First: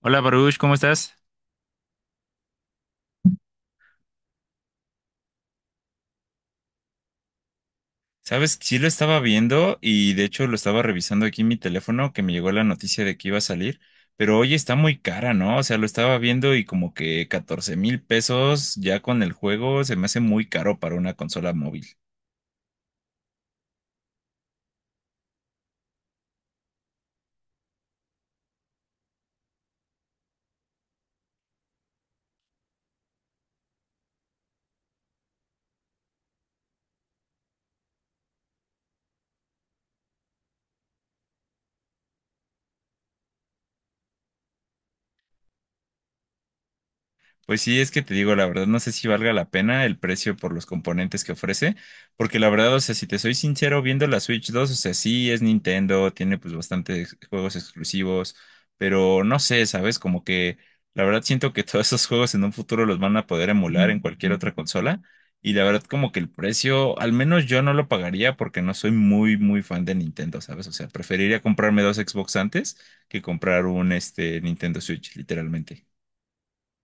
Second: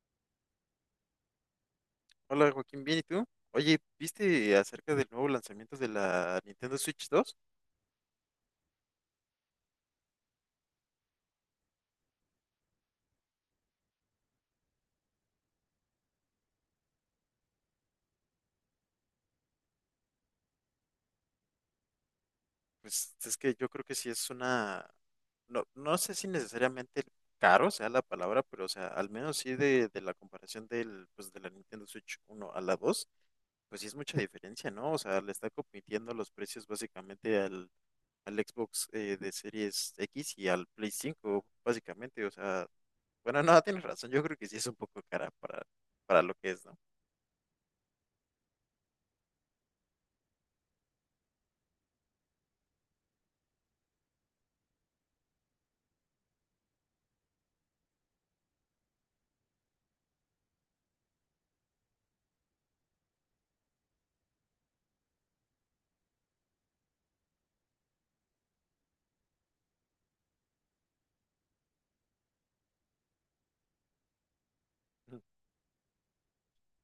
Hola Baruch, ¿cómo estás? Hola Joaquín, bien, ¿y tú? Oye, ¿viste acerca del nuevo lanzamiento de la Nintendo Switch dos? Sabes, sí lo estaba viendo y de hecho lo estaba revisando aquí en mi teléfono que me llegó la noticia de que iba a salir, pero hoy está muy cara, ¿no? O sea, lo estaba viendo y como que 14,000 pesos ya con el juego se me hace muy caro para una consola móvil. Pues es que yo creo que sí es una, no, no sé si necesariamente caro sea la palabra, pero o sea, al menos sí de la comparación del, pues, de la Nintendo Switch uno a la 2, pues sí es mucha diferencia, ¿no? O sea, le está compitiendo los precios básicamente al, al Xbox de Series X y al Play cinco, básicamente, o sea, bueno, no, tienes razón, yo creo que sí es un poco cara para lo que es, Pues sí, es que te digo, la verdad, no sé si valga la pena el precio por los componentes que ofrece, porque la verdad, o sea, si te soy sincero, viendo la Switch 2 o sea, sí es Nintendo, tiene pues bastantes juegos exclusivos, pero no sé, ¿sabes? Como que la verdad siento que todos esos juegos en un futuro los van a poder emular en cualquier otra consola, y la verdad como que el precio, al menos yo no lo pagaría porque no soy muy, muy fan de Nintendo, ¿sabes? O sea, preferiría comprarme dos Xbox antes que comprar un, este, Nintendo Switch, ¿no? literalmente.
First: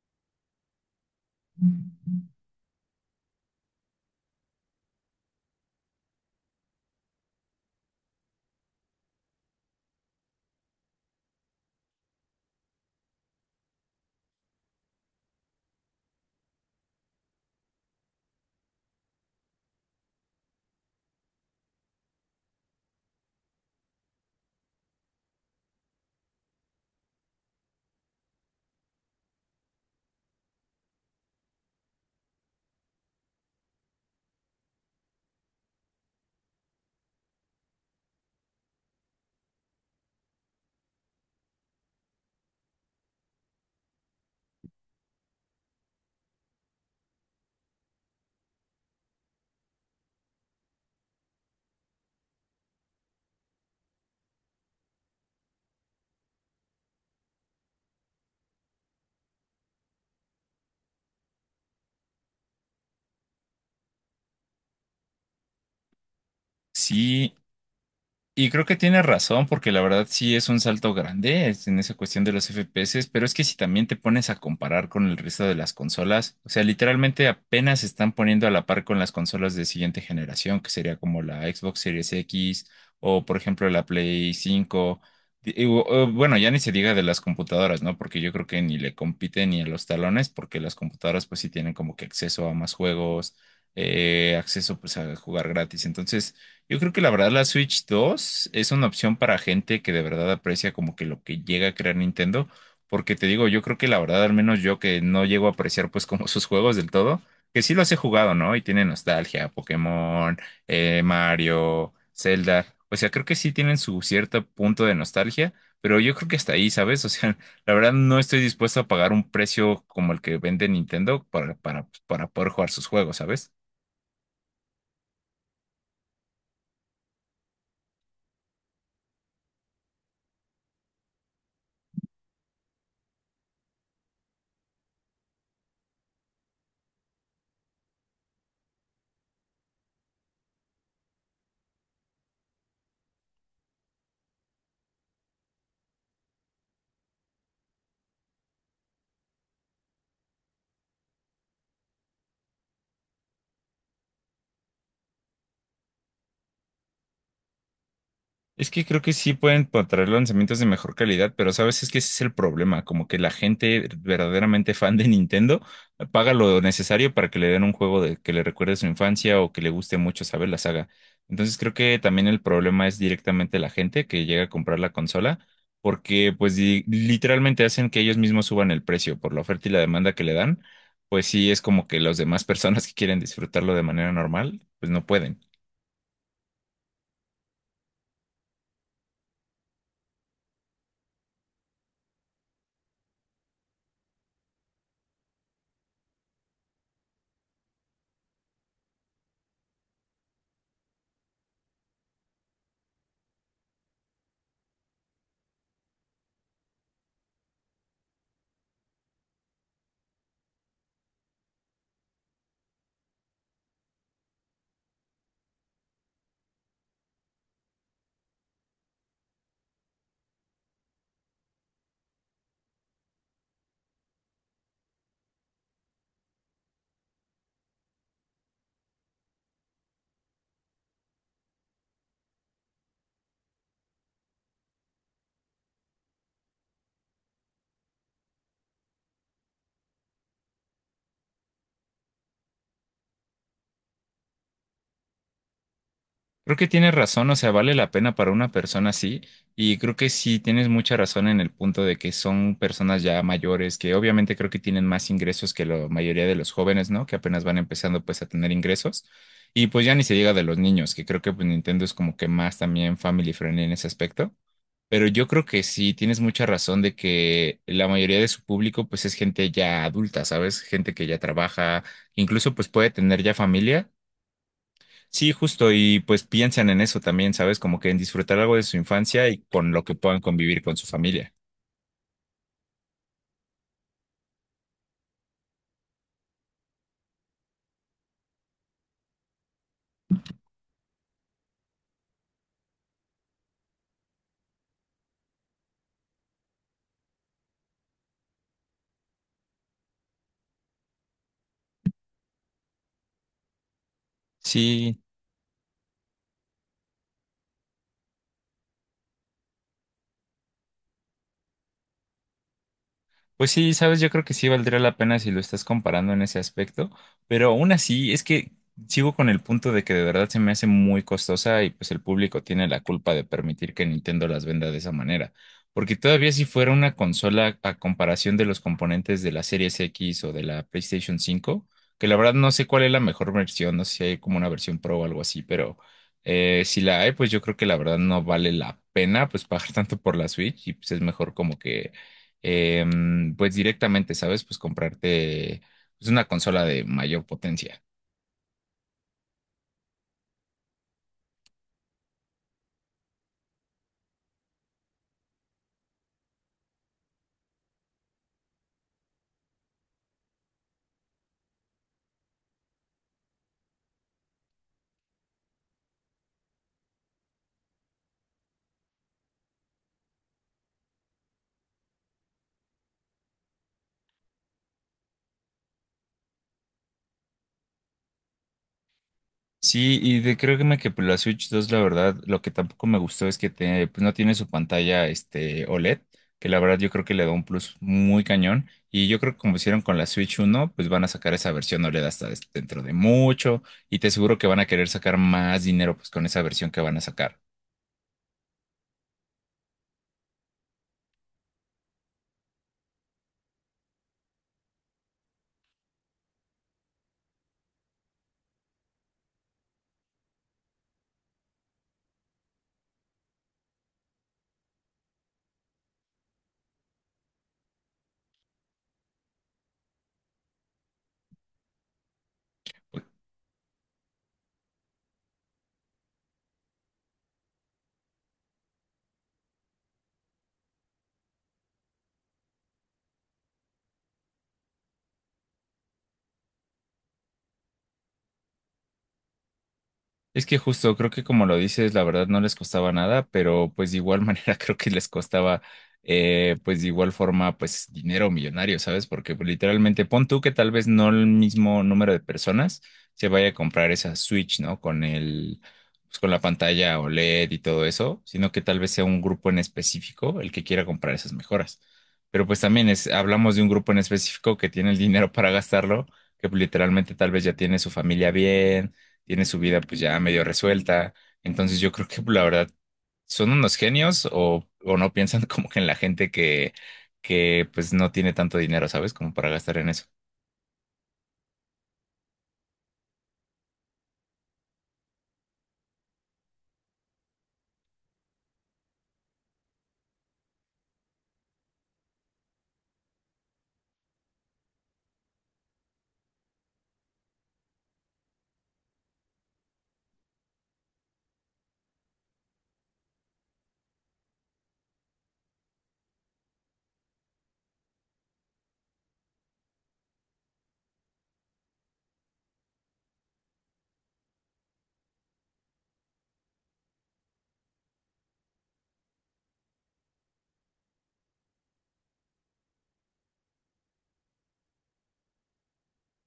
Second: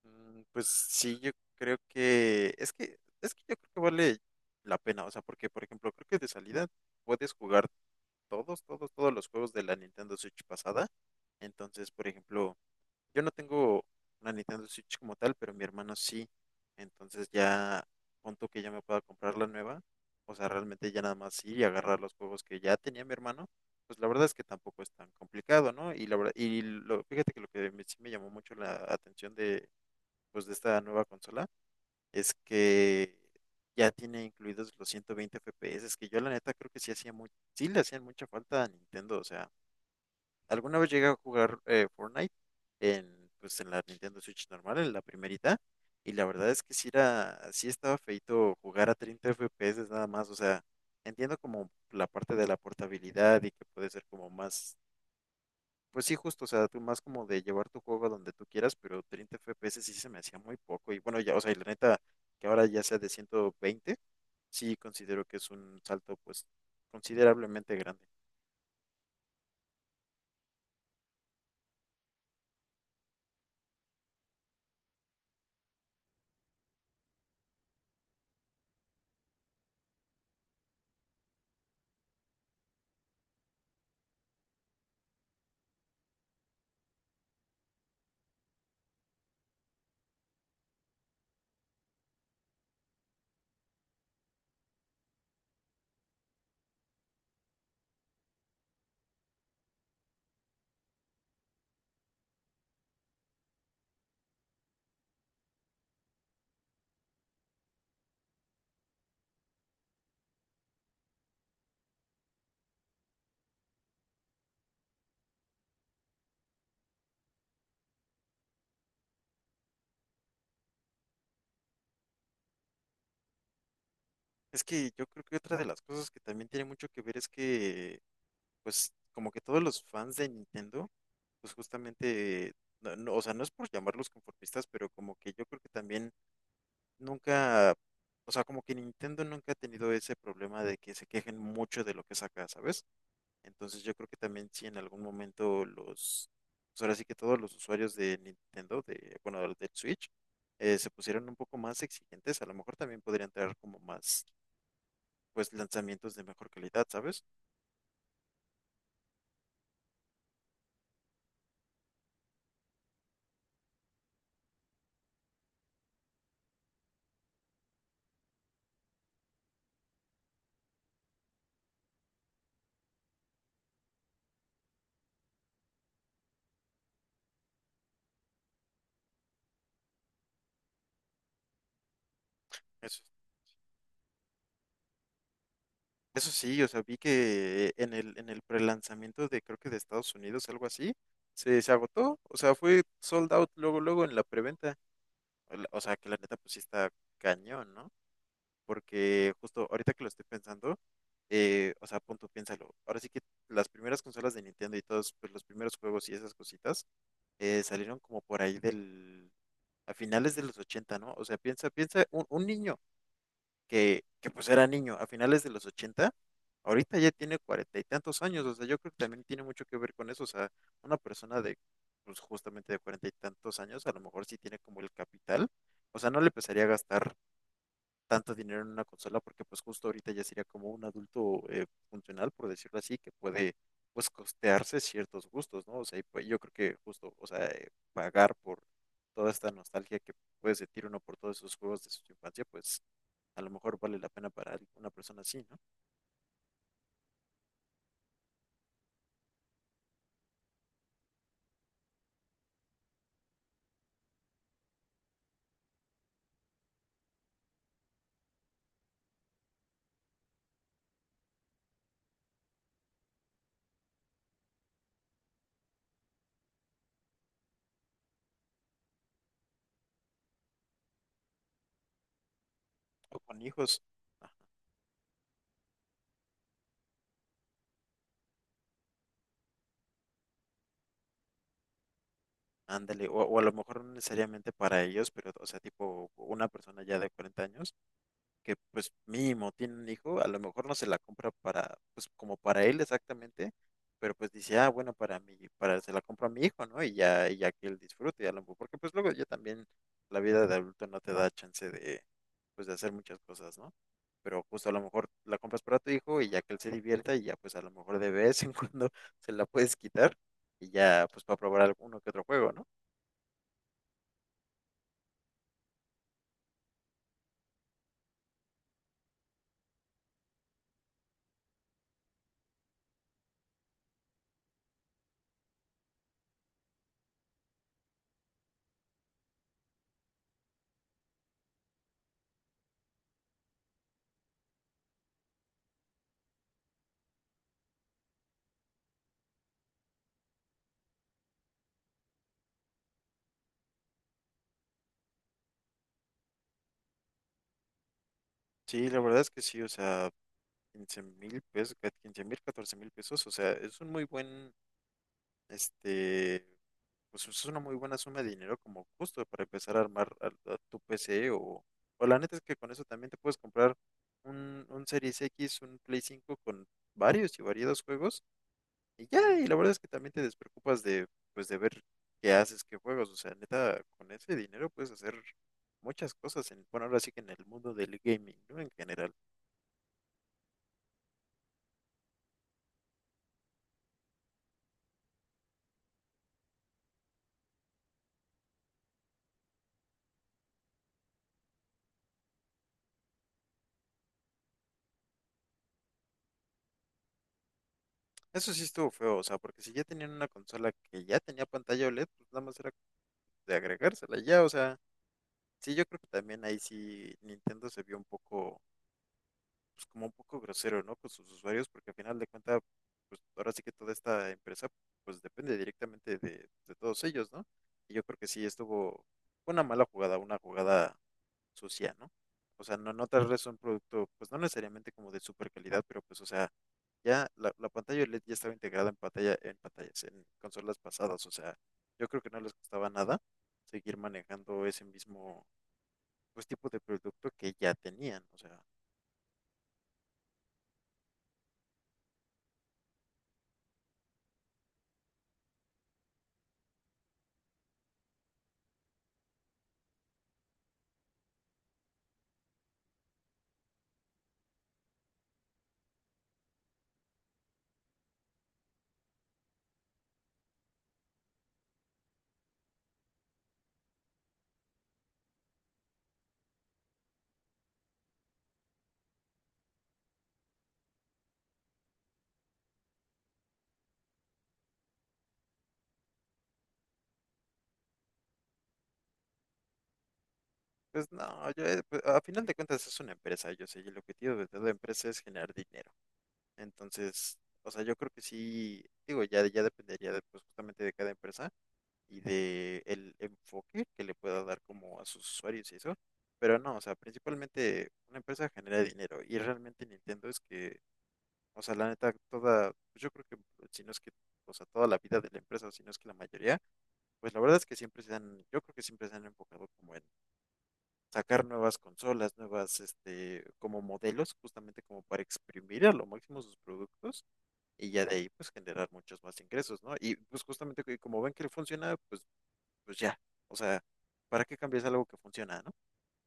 Mm, pues sí, yo creo que es que yo creo que vale la pena, o sea, porque por ejemplo, creo que de salida puedes jugar todos los juegos de la Nintendo Switch pasada. Entonces, por ejemplo, yo no tengo una Nintendo Switch como tal, pero mi hermano sí. Entonces ya punto que ya me pueda comprar la nueva, o sea, realmente ya nada más ir y agarrar los juegos que ya tenía mi hermano, pues la verdad es que tampoco es tan complicado, ¿no? Y la verdad, y lo, fíjate que lo que me, sí me llamó mucho la atención de pues de esta nueva consola es que ya tiene incluidos los 120 FPS, es que yo la neta creo que sí hacía muy, sí le hacían mucha falta a Nintendo, o sea, alguna vez llegué a jugar Fortnite en pues en la Nintendo Switch normal, en la primerita, y la verdad es que sí era, sí estaba feito jugar a 30 FPS nada más, o sea, entiendo como la parte de la portabilidad y que puede ser como más pues sí, justo, o sea, tú más como de llevar tu juego a donde tú quieras, pero 30 FPS sí se me hacía muy poco. Y bueno, ya, o sea, y la neta, que ahora ya sea de 120 sí considero que es un salto, pues, Sí, considerablemente grande. y creo que tiene razón, porque la verdad sí es un salto grande es en esa cuestión de los FPS, pero es que si también te pones a comparar con el resto de las consolas, o sea, literalmente apenas se están poniendo a la par con las consolas de siguiente generación, que sería como la Xbox Series X o, por ejemplo, la Play 5. Bueno, ya ni se diga de las computadoras, ¿no? Porque yo creo que ni le compiten ni a los talones, porque las computadoras pues sí tienen como que acceso a más juegos, acceso pues a jugar gratis. Entonces. Yo creo que la verdad la Switch 2 es una opción para gente que de verdad aprecia como que lo que llega a crear Nintendo, porque te digo, yo creo que la verdad, al menos yo que no llego a apreciar pues como sus juegos del todo, que sí los he jugado, ¿no? Y tiene nostalgia, Pokémon, Mario, Zelda, o sea, creo que sí tienen su cierto punto de nostalgia, pero yo creo que hasta ahí, ¿sabes? O sea, la verdad no estoy dispuesto a pagar un precio como el que vende Nintendo para, para poder jugar sus juegos, ¿sabes? Es que yo creo que otra de las cosas que también tiene mucho que ver es que, pues, como que todos los fans de Nintendo, pues justamente, no, o sea, no es por llamarlos conformistas, pero como que yo creo que también nunca, o sea, como que Nintendo nunca ha tenido ese problema de que se quejen mucho de lo que saca, ¿sabes? Entonces yo creo que también si en algún momento los, pues ahora sí que todos los usuarios de Nintendo, de, bueno, del Switch, se pusieran un poco más exigentes, a lo mejor también podrían traer como más, pues, lanzamientos de mejor calidad, ¿sabes? Es que creo que sí pueden traer lanzamientos de mejor calidad, pero sabes, es que ese es el problema, como que la gente verdaderamente fan de Nintendo paga lo necesario para que le den un juego de, que le recuerde su infancia o que le guste mucho, ¿sabes? La saga. Entonces creo que también el problema es directamente la gente que llega a comprar la consola, porque pues literalmente hacen que ellos mismos suban el precio por la oferta y la demanda que le dan, pues sí es como que las demás personas que Eso, quieren disfrutarlo de manera normal, pues no pueden. eso sí, o sea, vi que en el prelanzamiento de, creo que de Estados Unidos, algo así, se agotó, o sea, fue sold out luego, luego en la preventa, o la- o sea, que la neta pues sí está cañón, ¿no? Porque justo ahorita que lo estoy pensando, o sea, punto, piénsalo. Ahora sí que las primeras consolas de Nintendo y todos pues, los primeros juegos y esas cositas salieron como por ahí del, a finales de los ochenta, ¿no? O sea, piensa, piensa, un niño que pues era niño a finales de los 80 ahorita ya tiene cuarenta y tantos años, o sea, yo creo que también tiene mucho que ver con eso, o sea, una persona de, pues justamente de cuarenta y tantos años, a lo mejor sí tiene como el capital, o sea, no le empezaría a gastar tanto dinero en una consola porque pues justo ahorita ya sería como un adulto funcional, por decirlo así, que puede pues costearse ciertos gustos, ¿no? O sea, y pues yo creo que justo, o sea, pagar por toda esta nostalgia que puede sentir uno por todos esos juegos de su infancia, pues a lo mejor vale la pena para una persona así, ¿no? Creo que tienes razón, o sea, vale la pena para una persona así, y creo que sí tienes mucha razón en el punto de que son personas ya mayores, que obviamente creo que tienen más ingresos que la mayoría de los jóvenes, ¿no? Que apenas van empezando pues a tener ingresos, y pues ya ni se diga de los niños, que creo que pues Nintendo es como que más también family friendly en ese aspecto, pero yo creo que sí tienes mucha razón de que la mayoría de su público pues es gente ya adulta, ¿sabes? Gente que ya trabaja, incluso pues puede O tener ya con hijos, familia. ajá, Sí, justo, y pues piensan en eso también, ¿sabes? Como que en disfrutar algo de su infancia y con lo que puedan convivir con su familia. ándale, o a lo mejor no necesariamente para ellos, pero o sea, tipo una persona ya de 40 años que pues mínimo tiene un hijo, a lo mejor no se la compra para, pues como para él exactamente, pero pues dice, ah, bueno, para mí, para, se la compro a mi hijo, ¿no? Y ya que él disfrute, a lo mejor, porque pues luego ya también la vida de adulto no te da chance de, pues de hacer muchas cosas, ¿no? Pero justo a lo Sí. mejor la compras para tu hijo y ya que él se divierta y ya pues a lo mejor de vez en cuando se la puedes quitar y ya pues para probar alguno que otro juego, ¿no? Pues sí, sabes, yo creo que sí valdría la pena si lo estás comparando en ese aspecto, pero aún así es que sigo con el punto de que de verdad se me hace muy costosa y pues el público tiene la culpa de permitir que Nintendo las venda de esa manera, porque todavía si fuera una consola a comparación de los componentes de la Series X o de la PlayStation 5, que la verdad no sé cuál es la mejor versión, no sé si hay como una versión Pro o algo así, pero si la hay, pues yo creo que la verdad no vale la pena pues pagar tanto por la Switch y pues es mejor como que pues directamente, ¿sabes? Pues comprarte pues, una consola de mayor potencia. Sí, la verdad es que sí, o sea, 15,000 pesos, 15,000, 14,000 pesos, o sea, es un muy buen, este, pues es una muy buena suma de dinero como justo para empezar a armar a tu PC o la neta es que con eso también te puedes comprar un Series X, un Play cinco con varios y variados juegos y ya, y la verdad es que también te despreocupas de, pues de ver qué haces, qué juegos, o sea, neta, con ese dinero puedes hacer muchas cosas en, bueno, ahora sí que en el mundo del gaming, ¿no? En general. Sí, y de, creo que me que pues, la Switch dos la verdad, lo que tampoco me gustó es que pues, no tiene su pantalla este, OLED, que la verdad yo creo que le da un plus muy cañón. Y yo creo que como hicieron con la Switch uno pues van a sacar esa versión OLED hasta dentro de mucho. Y te aseguro que van a querer sacar más dinero pues con esa versión que van a sacar. Eso sí estuvo feo, o sea, porque si ya tenían una consola que ya tenía pantalla OLED, pues nada más era de agregársela ya, o sea, sí, yo creo que también ahí sí Nintendo se vio un poco, pues como un poco grosero, ¿no? Con sus usuarios, porque al final de cuentas, pues ahora sí que toda esta empresa, pues depende directamente de todos ellos, ¿no? Y yo creo que sí estuvo, fue una mala jugada, una jugada sucia, ¿no? O sea, no, no tal vez un producto, pues no necesariamente como de super calidad, pero pues, o sea, ya la pantalla LED ya estaba integrada en pantalla, en pantallas, en consolas pasadas, o sea, yo creo que no les costaba nada seguir manejando ese mismo, pues, tipo de producto que ya tenían, o sea, Es que justo creo que como lo dices, la verdad no les costaba nada, pero pues de igual manera creo que les costaba pues de igual forma pues dinero millonario, ¿sabes? Porque pues, literalmente pon tú que tal vez no el mismo número de personas se vaya a comprar esa Switch, ¿no? Con el pues con la pantalla OLED y todo eso, sino que tal vez sea un grupo en específico el que quiera comprar esas mejoras. Pero pues también es, hablamos de un grupo en específico que tiene el dinero para gastarlo, que pues, literalmente tal vez ya tiene su familia bien tiene su vida pues ya medio resuelta. Entonces yo creo que pues, la verdad son unos genios o no piensan como que en la gente que pues no tiene tanto dinero, ¿sabes? Como para gastar en eso. pues no, yo, pues, a final de cuentas es una empresa, yo sé, y el objetivo de toda empresa es generar dinero, entonces, o sea, yo creo que sí, digo, ya, ya dependería de, pues, justamente de cada empresa, y de el enfoque que le pueda dar como a sus usuarios y eso. Pero no, o sea, principalmente una empresa genera dinero y realmente Nintendo es que, o sea, la neta, toda, pues yo creo que si no es que, o sea, toda la vida de la empresa, o si no es que la mayoría, pues la verdad es que siempre se han, yo creo que siempre se han enfocado como en sacar nuevas consolas, nuevas, este, como modelos, justamente como para exprimir a lo máximo sus productos y ya de ahí pues generar muchos más ingresos, ¿no? Y pues justamente que como ven que funciona, pues pues ya, o sea, ¿para qué cambias algo que funciona, no?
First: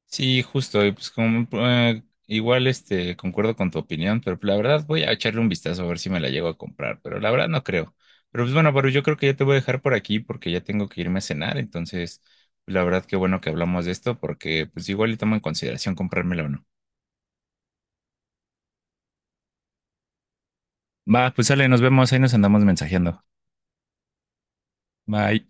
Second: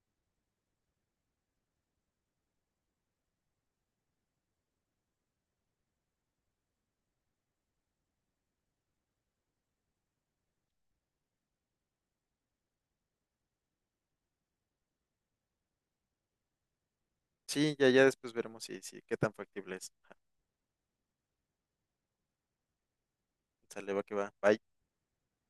Sí, justo, y pues como igual este concuerdo con tu opinión, pero pues, la verdad voy a echarle un vistazo a ver si me la llego a comprar, pero la verdad no creo. Pero pues bueno, pero yo creo que ya te voy a dejar por aquí porque ya tengo que irme a cenar, entonces la verdad qué bueno que hablamos de esto porque pues igual y tomo en consideración comprármela o no. Sí, ya, ya después veremos si, si, qué tan factible es. Ajá. Va, pues sale, nos vemos, ahí nos andamos mensajeando. Sale, va que va. Bye. Bye.